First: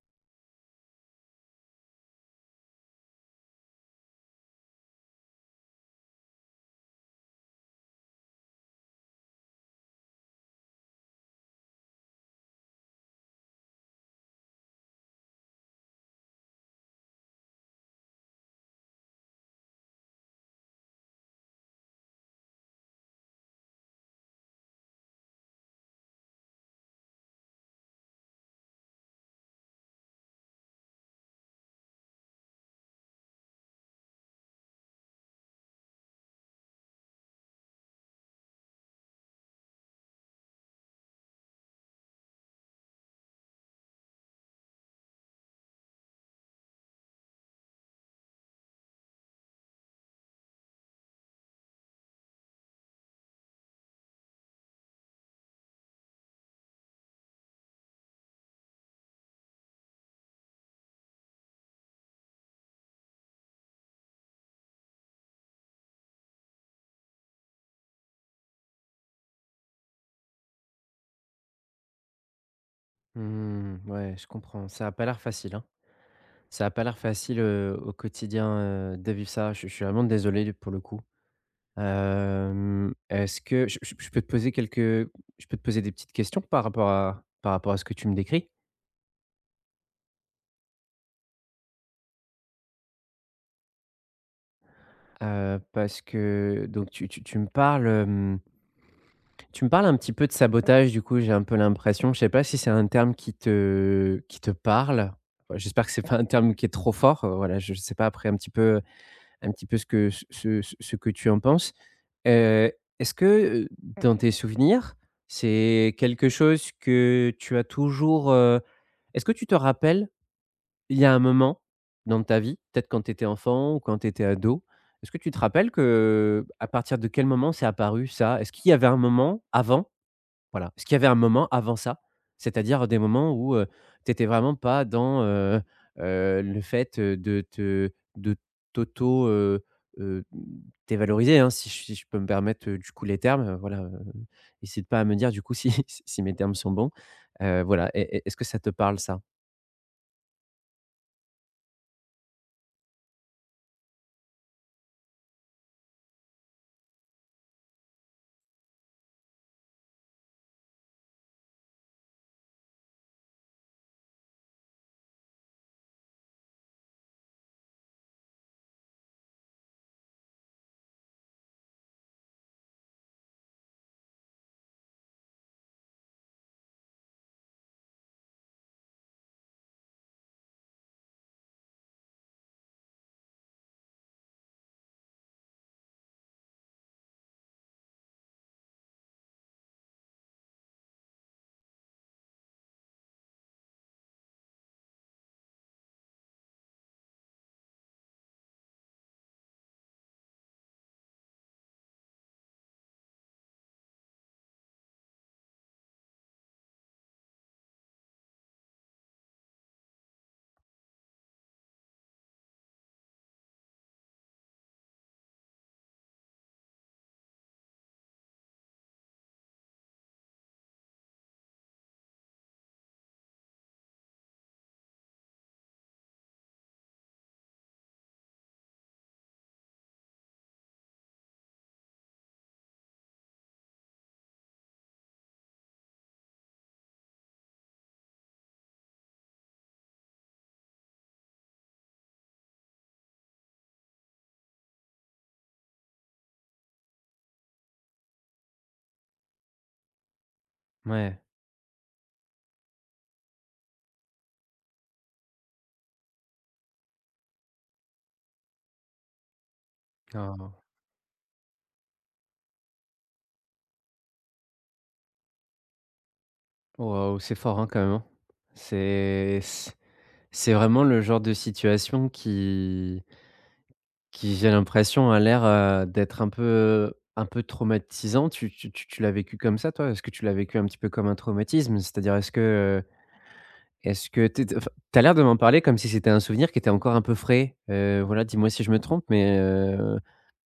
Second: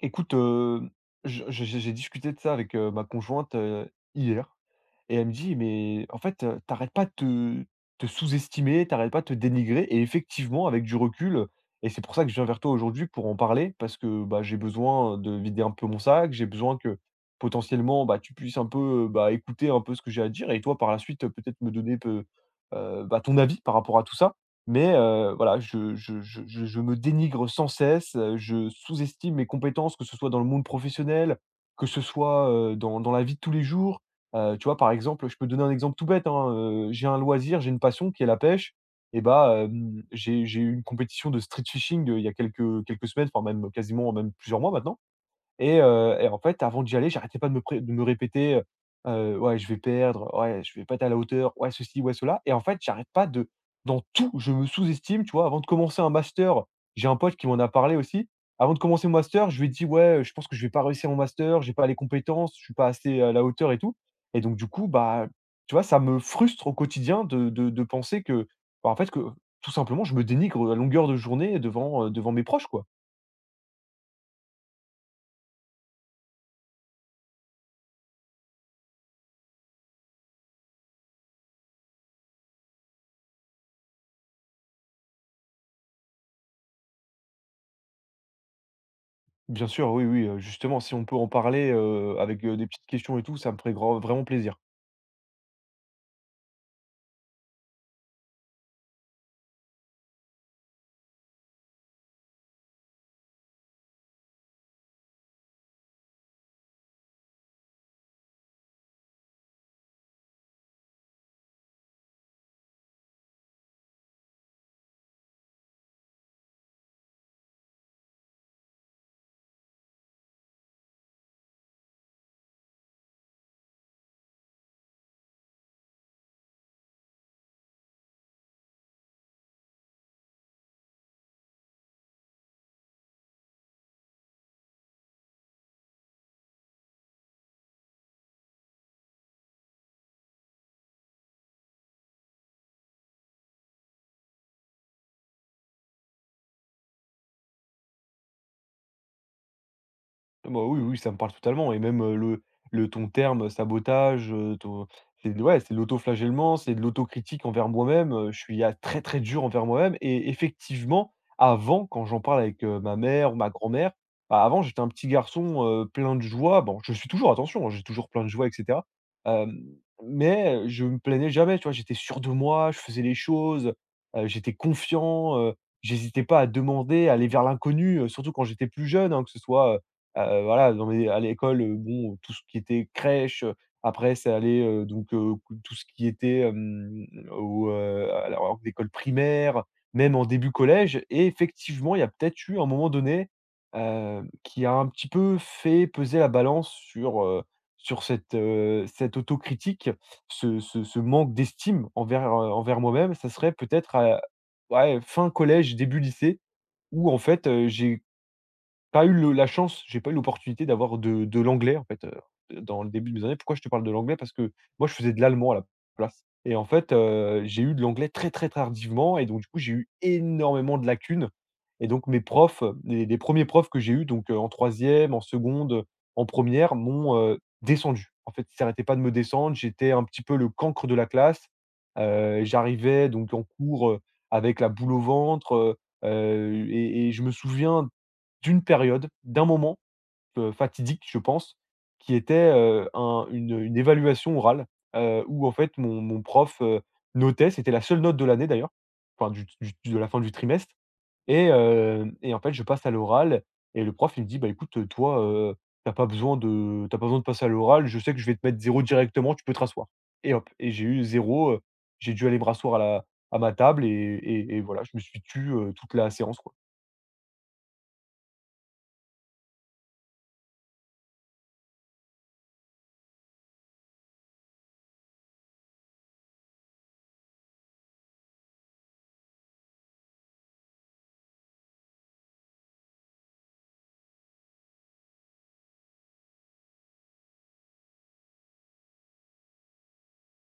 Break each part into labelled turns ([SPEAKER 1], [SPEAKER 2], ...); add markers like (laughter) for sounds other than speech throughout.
[SPEAKER 1] Écoute, je j'ai discuté de ça avec, ma conjointe, hier et elle me dit: «Mais en fait, tu pas de te te sous-estimer, t'arrêtes pas de te dénigrer» et effectivement, avec du recul, et c'est pour ça que je viens vers toi aujourd'hui pour en parler parce que, bah, j'ai besoin, de vider un peu mon sac, j'ai besoin que potentiellement, bah, tu puisses un peu, bah, écouter un peu ce que j'ai à dire et toi par la suite, peut-être me donner peu, bah, ton avis par rapport à tout ça. Mais voilà, je me dénigre sans cesse, je sous-estime mes compétences, que ce soit dans le monde professionnel, que ce soit, dans la vie de tous les jours. Tu vois, par exemple, je peux donner un exemple tout bête, hein, j'ai un loisir, j'ai une passion qui est la pêche et bah, j'ai eu une compétition de street fishing, il y a quelques semaines, enfin même quasiment même plusieurs mois maintenant et en fait, avant d'y aller, j'arrêtais pas de me pré de me répéter, «Ouais, je vais perdre, ouais, je vais pas être à la hauteur, ouais, ceci, ouais, cela» et en fait, j'arrête pas de dans tout, je me sous-estime, tu vois? Avant de commencer un master, j'ai un pote qui m'en a parlé aussi. Avant de commencer mon master, je lui ai dit: «Ouais, je pense que je vais pas réussir mon master, j'ai pas les compétences, je suis pas assez à la hauteur et tout» et donc du coup, bah, tu vois, ça me frustre au quotidien de penser que, bah, en fait, que tout simplement, je me dénigre à longueur de journée devant, devant mes proches, quoi.
[SPEAKER 2] Mmh, ouais, je comprends. Ça a pas l'air facile, hein. Ça a pas l'air facile, au quotidien, de vivre ça. Je suis vraiment désolé pour le coup. Est-ce que je peux te poser quelques je peux te poser des petites questions par rapport à ce que tu me décris?
[SPEAKER 1] Bien sûr, oui, oui, justement, si on peut en parler, avec, des petites questions et tout, ça me ferait grand vraiment plaisir.
[SPEAKER 2] Parce que donc tu me parles, tu me parles un petit peu de sabotage, du coup, j'ai un peu l'impression. Je sais pas si c'est un terme qui te parle? Ouais, j'espère que c'est pas un terme qui est trop fort, voilà, je sais pas après un petit peu ce que ce que tu en penses. Heu, Est-ce que, mmh, dans tes souvenirs, c'est quelque chose que tu as toujours, est-ce que tu te rappelles, il y a un moment dans ta vie, peut-être quand tu étais enfant ou quand tu étais ado, est-ce que tu te rappelles que, à partir de quel moment c'est apparu ça? Est-ce qu'il y avait un moment avant voilà. Parce qu'il y avait un moment avant ça, c'est-à-dire des moments où, tu étais vraiment pas dans, le fait, de te de t'auto, heu, dévaloriser, hein, si je peux me permettre, du coup, les termes, voilà, hésite pas à me dire, du coup, si (laughs) si mes termes sont bons. Voilà, est-ce que ça te parle ça?
[SPEAKER 1] Ah bah, oui, oui, ça me parle totalement et même, le ton terme, sabotage, ton c'est de ouais, c'est de l'autoflagellement, c'est de l'autocritique envers moi-même, je suis a très, très dur envers moi-même et effectivement, avant, quand j'en parle avec, ma mère ou ma grand-mère, bah, avant, j'étais un petit garçon, plein de joie. Bon, je suis toujours, attention, hein, j'ai toujours plein de joie et cetera, hem, mais je me plaignais jamais, tu vois? J'étais sûr de moi, je faisais les choses, j'étais confiant, j'hésitais pas à demander, à aller vers l'inconnu, surtout quand j'étais plus jeune, hein, que ce soit, voilà, dans les à l'école, bon, tout ce qui était crèche, après c'est allé, donc q tout ce qui était, au, à la en école primaire, même en début collège et effectivement, il y a peut-être eu un moment donné, qui a un petit peu fait peser la balance sur, sur cette, cette autocritique, ce manque d'estime envers, envers moi-même. Ça serait peut-être à ouais, fin collège, début lycée où en fait, j'ai pas eu le la chance, j'ai pas eu l'opportunité d'avoir de l'anglais, en fait, dans le début de mes années. Pourquoi je te parle de l'anglais? Parce que moi, je faisais de l'allemand à la place et en fait, j'ai eu de l'anglais très, très tardivement et donc du coup, j'ai eu énormément de lacunes et donc mes profs, les 1 profs que j'ai eus donc, en troisième, en seconde, en première, m'ont, descendu. En fait, ils s'arrêtaient pas de me descendre, j'étais un petit peu le cancre de la classe. J'arrivais donc en cours, avec la boule au ventre, et je me souviens d'une période, d'un moment, fatidique, je pense, qui était, un une évaluation orale, où en fait mon prof, notait, c'était la seule note de l'année d'ailleurs, enfin du de la fin du trimestre
[SPEAKER 2] Ouais.
[SPEAKER 1] et hem et en fait je passe à l'oral et le prof il me dit: «Bah écoute, toi, tu pas besoin de t'as pas besoin de passer à l'oral, je sais que je vais te mettre zéro directement, tu peux te rasseoir» et hop
[SPEAKER 2] Ah,
[SPEAKER 1] et j'ai eu zéro. J'ai dû aller me rasseoir à la à ma table et voilà, je me suis tue, toute la séance, quoi.
[SPEAKER 2] waouh, c'est fort, hein, quand même, hein. C'est c'est vraiment le genre de situation qui, j'ai l'impression, a l'air, d'être un peu traumatisant. Tu tu l'as vécu comme ça, toi? Est-ce que tu l'as vécu un petit peu comme un traumatisme? C'est-à-dire, est-ce que tu enfin, tu l'air de m'en parler comme si c'était un souvenir qui était encore un peu frais. Voilà, dis-moi si je me trompe, mais,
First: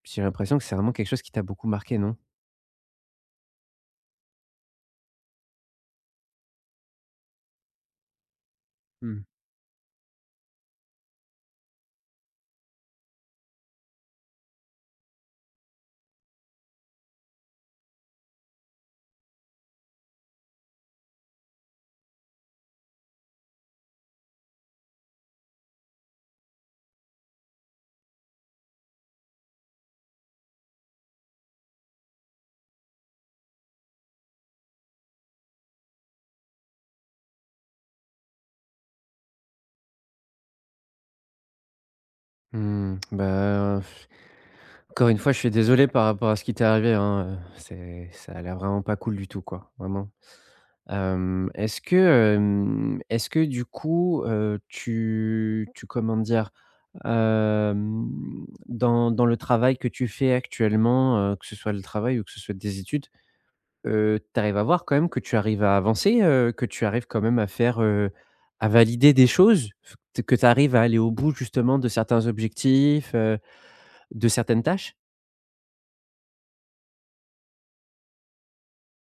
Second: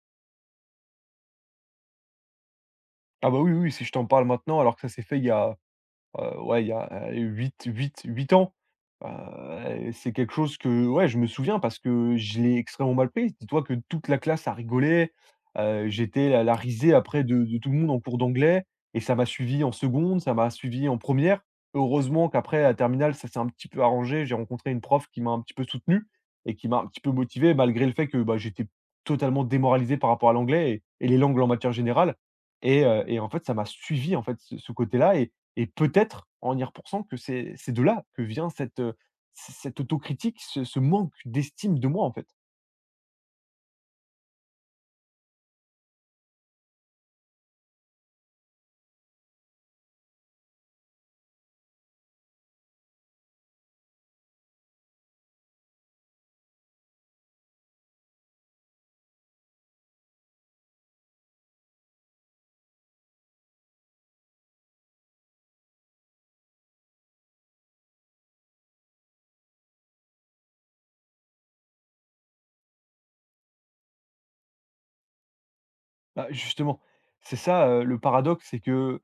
[SPEAKER 2] j'ai l'impression que c'est vraiment quelque chose qui t'a beaucoup marqué, non?
[SPEAKER 1] Ah bah, oui, oui, oui, si je t'en parle maintenant alors que ça s'est fait il y a ouais, il y a, huit ans.
[SPEAKER 2] Mmh.
[SPEAKER 1] C'est quelque chose que ouais, je me souviens parce que je l'ai extrêmement mal pris. Dis-toi que toute la classe a rigolé, j'étais la la risée après de tout le monde en cours d'anglais et ça m'a suivi en seconde, ça m'a suivi en première. Heureusement qu'après à terminale, ça s'est un petit peu arrangé. J'ai rencontré une prof qui m'a un petit peu soutenu et qui m'a un petit peu motivé malgré le fait que, bah, j'étais totalement démoralisé par rapport à l'anglais et les langues en matière générale et en fait, ça m'a suivi, en fait, ce côté-là et peut-être, en y repensant, que c'est de là que vient cette, c cette autocritique, ce ce manque d'estime de moi, en fait.
[SPEAKER 2] Mmh, bah, pff, encore une fois, je suis désolé par rapport à ce qui t'est arrivé, hein, c'est ça a l'air vraiment pas cool du tout, quoi, vraiment. Est-ce que du coup, tu comment dire? Dans le travail que tu fais actuellement, que ce soit le travail ou que ce soit des études, tu arrives à voir quand même que tu arrives à avancer, que tu arrives quand même à faire, à valider des choses? F Que tu arrives à aller au bout justement de certains objectifs, de certaines tâches?
[SPEAKER 1] Bah, justement, c'est ça, le paradoxe, c'est que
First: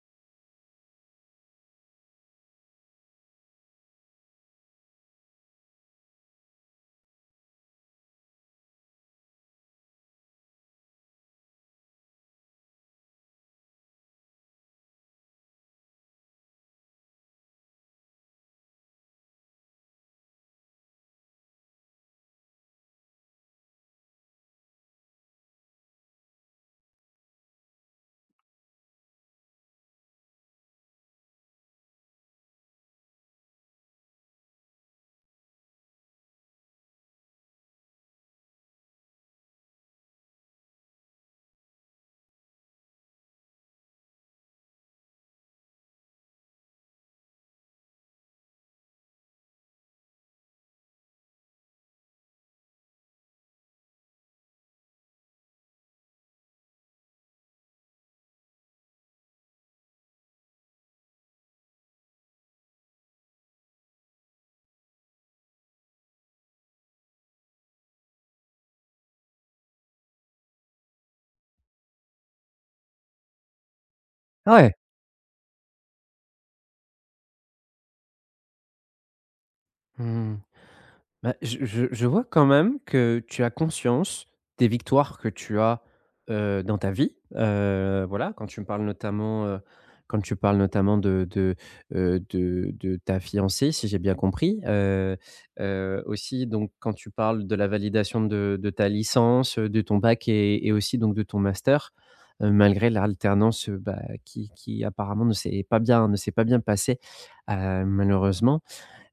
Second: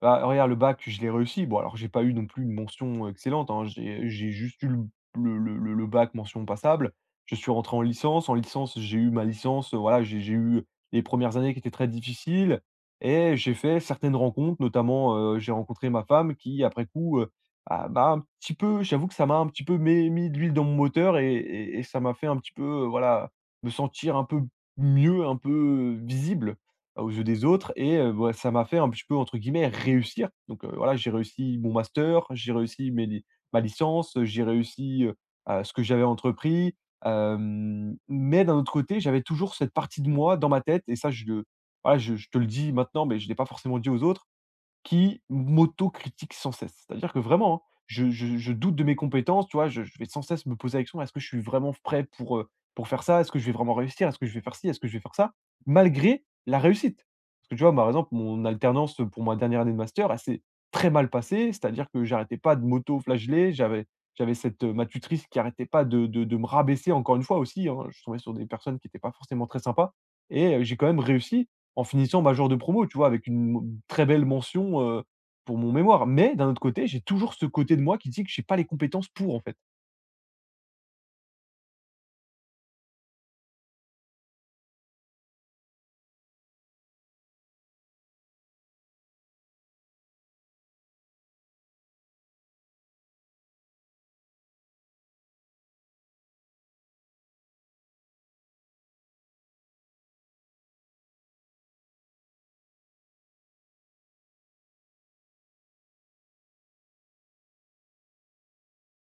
[SPEAKER 1] bah, regarde le bac, je l'ai réussi. Bon alors j'ai pas eu non plus une mention excellente, hein. J'ai juste eu le bac mention passable. Je suis rentré en licence. En licence, j'ai eu ma licence, voilà, j'ai eu les premières années qui étaient très difficiles et j'ai fait certaines rencontres, notamment, j'ai rencontré ma femme qui après coup, ah, m'a un petit peu j'avoue que ça m'a un petit peu mé mis de l'huile dans mon moteur et ça m'a fait un petit peu, voilà, me sentir un peu mieux, un peu visible aux yeux des autres et bah, ça m'a fait un petit peu entre guillemets «réussir». Donc, voilà, j'ai réussi mon master, j'ai réussi mes li ma licence, j'ai réussi, à ce que j'avais entrepris, mais d'un autre côté, j'avais toujours cette partie de moi dans ma tête et ça je le voilà, je te le dis maintenant, mais je ne l'ai pas forcément dit aux autres qui critique sans cesse. C'est-à-dire que vraiment, hein, je doute de mes compétences, tu vois? Je vais sans cesse me poser la question: «Est-ce que je suis vraiment prêt pour faire ça? Est-ce que je vais vraiment réussir? Est-ce que je vais faire ci? Est-ce que je vais faire ça?» malgré la réussite. Parce que tu vois, bah, par exemple, mon alternance, pour ma dernière année de master, elle s'est très mal passée. C'est-à-dire que j'arrêtais pas de m'auto-flageller. J'avais cette, ma tutrice qui arrêtait pas de me rabaisser encore une fois aussi, hein. Je tombais sur des personnes qui n'étaient pas forcément très sympas et j'ai quand même réussi en finissant major de promo, tu vois? Avec une très belle
[SPEAKER 2] Ah ouais!
[SPEAKER 1] mention, pour mon mémoire. Mais d'un autre côté, j'ai toujours ce côté de moi qui dit que j'ai pas les compétences pour, en fait.
[SPEAKER 2] Mmh. Bah, je vois quand même que tu as conscience des victoires que tu as, dans ta vie. Voilà, quand tu me parles notamment, quand tu parles notamment de ta fiancée, si j'ai bien compris. Aussi donc quand tu parles de la validation de ta licence, de ton bac et aussi donc de ton master, malgré l'alternance, bah, qui apparemment ne s'est pas bien passée, malheureusement.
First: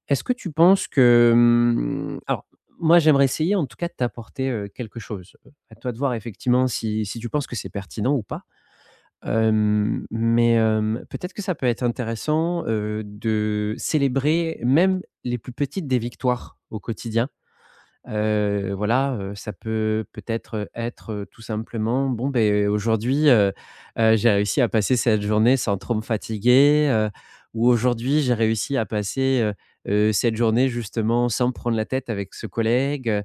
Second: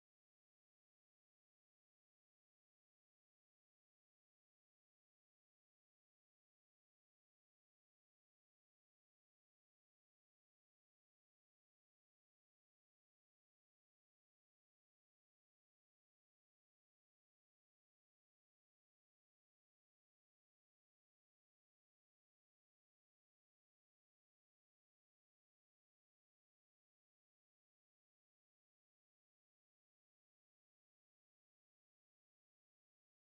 [SPEAKER 2] Est-ce que tu penses que, mmh, alors moi j'aimerais essayer en tout cas de t'apporter, quelque chose. À toi de voir effectivement si tu penses que c'est pertinent ou pas. Mais peut-être que ça peut être intéressant, de célébrer même les plus petites des victoires au quotidien. Voilà, ça peut peut-être, être, tout simplement: «Bon, beh, aujourd'hui, j'ai réussi à passer cette journée sans trop me fatiguer», ou «Aujourd'hui, j'ai réussi à passer, cette journée justement sans me prendre la tête avec ce collègue»,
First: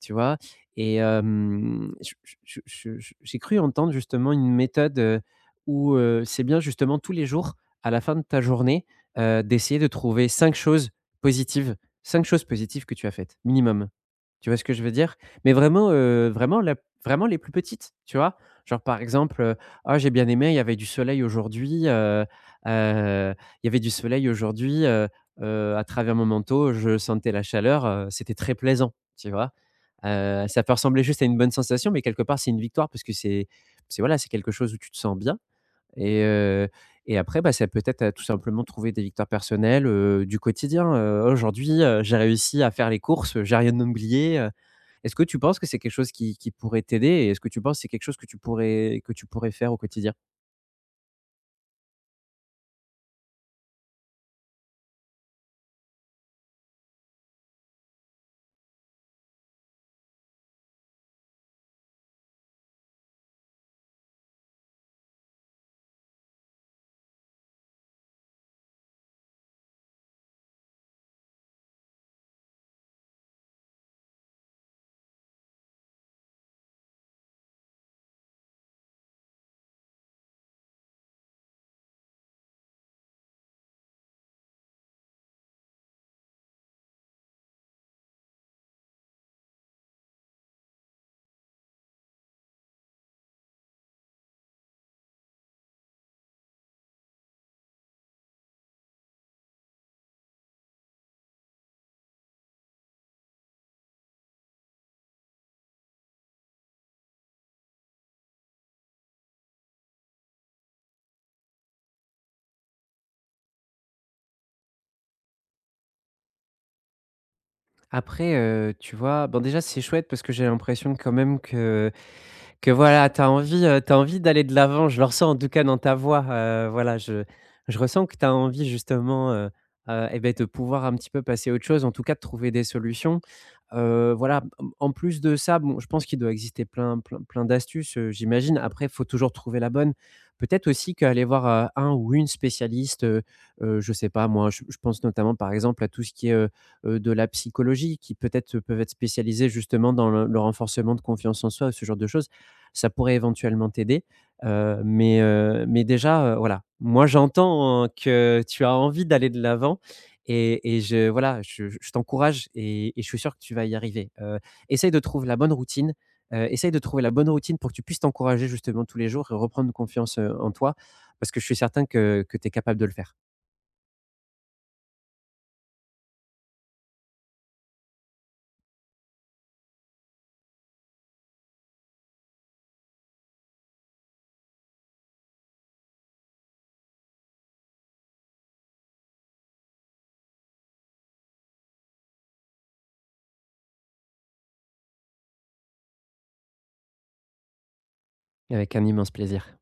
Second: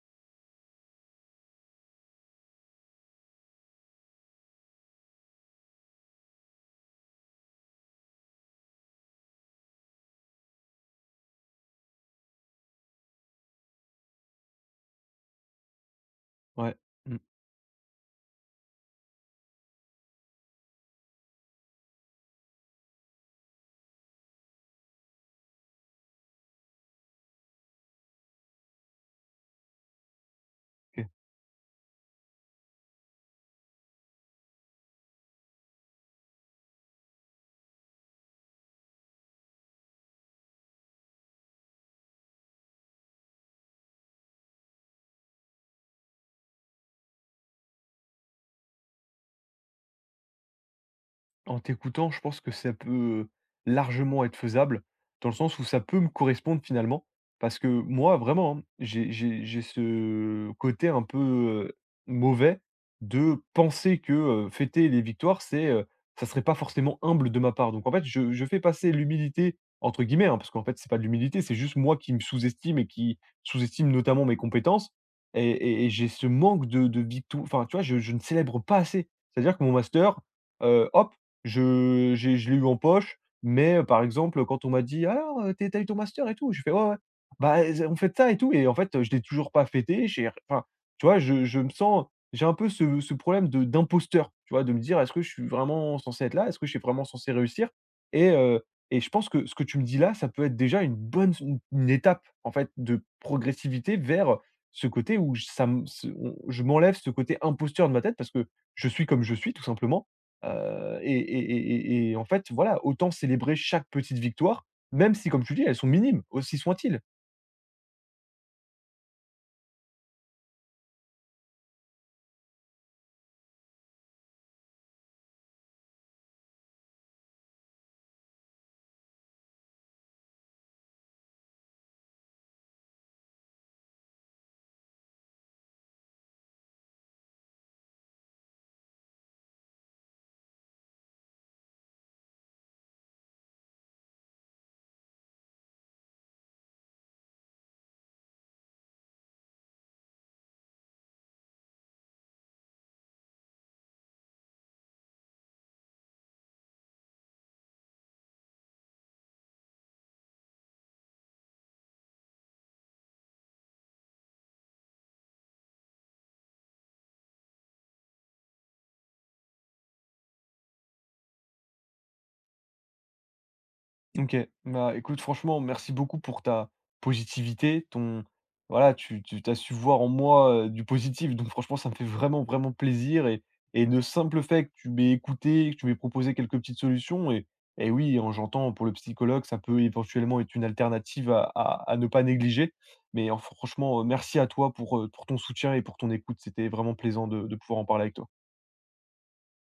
[SPEAKER 2] tu vois? Et je j'ai cru entendre justement une méthode, où, c'est bien justement tous les jours, à la fin de ta journée, d'essayer de trouver positives, 5 choses positives que tu as faites minimum. Tu vois ce que je veux dire? Mais vraiment, vraiment
[SPEAKER 1] Ouais.
[SPEAKER 2] la
[SPEAKER 1] Mmh. OK.
[SPEAKER 2] vraiment les plus petites, tu vois? Genre par exemple, «Ah j'ai bien aimé, il y avait du soleil aujourd'hui, heu, il y avait du soleil aujourd'hui, à travers mon manteau, je sentais la chaleur, c'était très plaisant», tu vois? Ça peut ressembler juste à une bonne sensation, mais quelque part c'est une victoire parce que c'est voilà, c'est quelque chose où tu te sens bien et heu et après, bah, ça peut être, tout simplement trouver des victoires personnelles, du quotidien, «Aujourd'hui, j'ai réussi à faire les courses, j'ai rien oublié, est-ce que tu penses que c'est quelque chose qui pourrait t'aider et est-ce que tu penses que c'est quelque chose que tu pourrais faire au quotidien?
[SPEAKER 1] En t'écoutant, je pense que ça peut, largement être faisable, dans le sens où ça peut me correspondre finalement. Parce que moi, vraiment, hein, j'ai ce côté un peu, heu, mauvais de penser que, fêter les victoires, c'est, ça serait pas forcément humble de ma part. Donc en fait, je fais passer «l'humilité» entre guillemets, hein, parce qu'en fait, c'est pas de l'humilité, c'est juste moi qui me sous-estime et qui sous-estime notamment mes compétences et j'ai ce manque de victo enfin, tu vois, je ne célèbre pas assez. C'est-à-dire que mon master, hop je j'ai je l'ai eu en poche, mais par exemple, quand on m'a dit: «Alors, tu eu ton master et tout?» J'ai fait: «Ouais, ouais». Bah, on fête ça et tout et en fait, je l'ai toujours pas fêté, j'ai enfin, tu vois, je me sens j'ai un peu ce problème de d'imposteur, tu vois? De me dire: «Est-ce que je suis vraiment censé être là? Est-ce que je suis vraiment censé réussir?» et heu et je pense que ce que tu me dis là, ça peut être déjà une bonne une étape, en fait, de progressivité vers, ce côté où j ça me ce on je m'enlève ce côté imposteur de ma tête parce que je suis comme je suis, tout simplement, et en fait, voilà, autant célébrer chaque petite victoire, même si, comme tu dis, elles sont minimes, aussi soient-ils.
[SPEAKER 2] Après, tu vois, bon déjà c'est chouette parce que j'ai l'impression quand même que voilà, tu as envie, tu envie d'aller de l'avant. Je le ressens en tout cas dans ta voix, voilà, je ressens que tu as envie justement, et beh, de pouvoir un petit peu passer à autre chose, en tout cas de trouver des solutions. Voilà, en plus de ça, bon, je pense qu'il doit exister plein d'astuces, j'imagine. Après, il faut toujours trouver la bonne. Peut-être aussi qu'aller voir, un ou une spécialiste, je sais pas moi, je pense notamment par exemple à tout ce qui est, de la psychologie qui peut-être, peuvent être spécialisés justement dans le renforcement de confiance en soi, ce genre de choses ça pourrait éventuellement t'aider. Mais mais déjà, voilà, moi j'entends hein, que tu as envie d'aller de l'avant et je voilà, je t'encourage et je suis sûr que tu vas y arriver. Essaye de trouver la bonne routine, essaye de trouver la bonne routine pour que tu puisses t'encourager justement tous les jours et reprendre confiance, en toi parce que je suis certain que tu es capable de le faire
[SPEAKER 1] OK. Bah, écoute, franchement, merci beaucoup pour ta positivité, ton voilà, tu tu as su voir en moi, du positif, donc franchement, ça me fait vraiment, vraiment plaisir et le simple fait que tu m'aies écouté, que tu m'aies proposé quelques petites solutions et oui, en j'entends pour le psychologue, ça peut éventuellement être une alternative à ne pas négliger, mais en franchement, merci à toi pour ton soutien et pour ton écoute. C'était vraiment plaisant de pouvoir en parler avec toi.
[SPEAKER 2] avec un immense plaisir.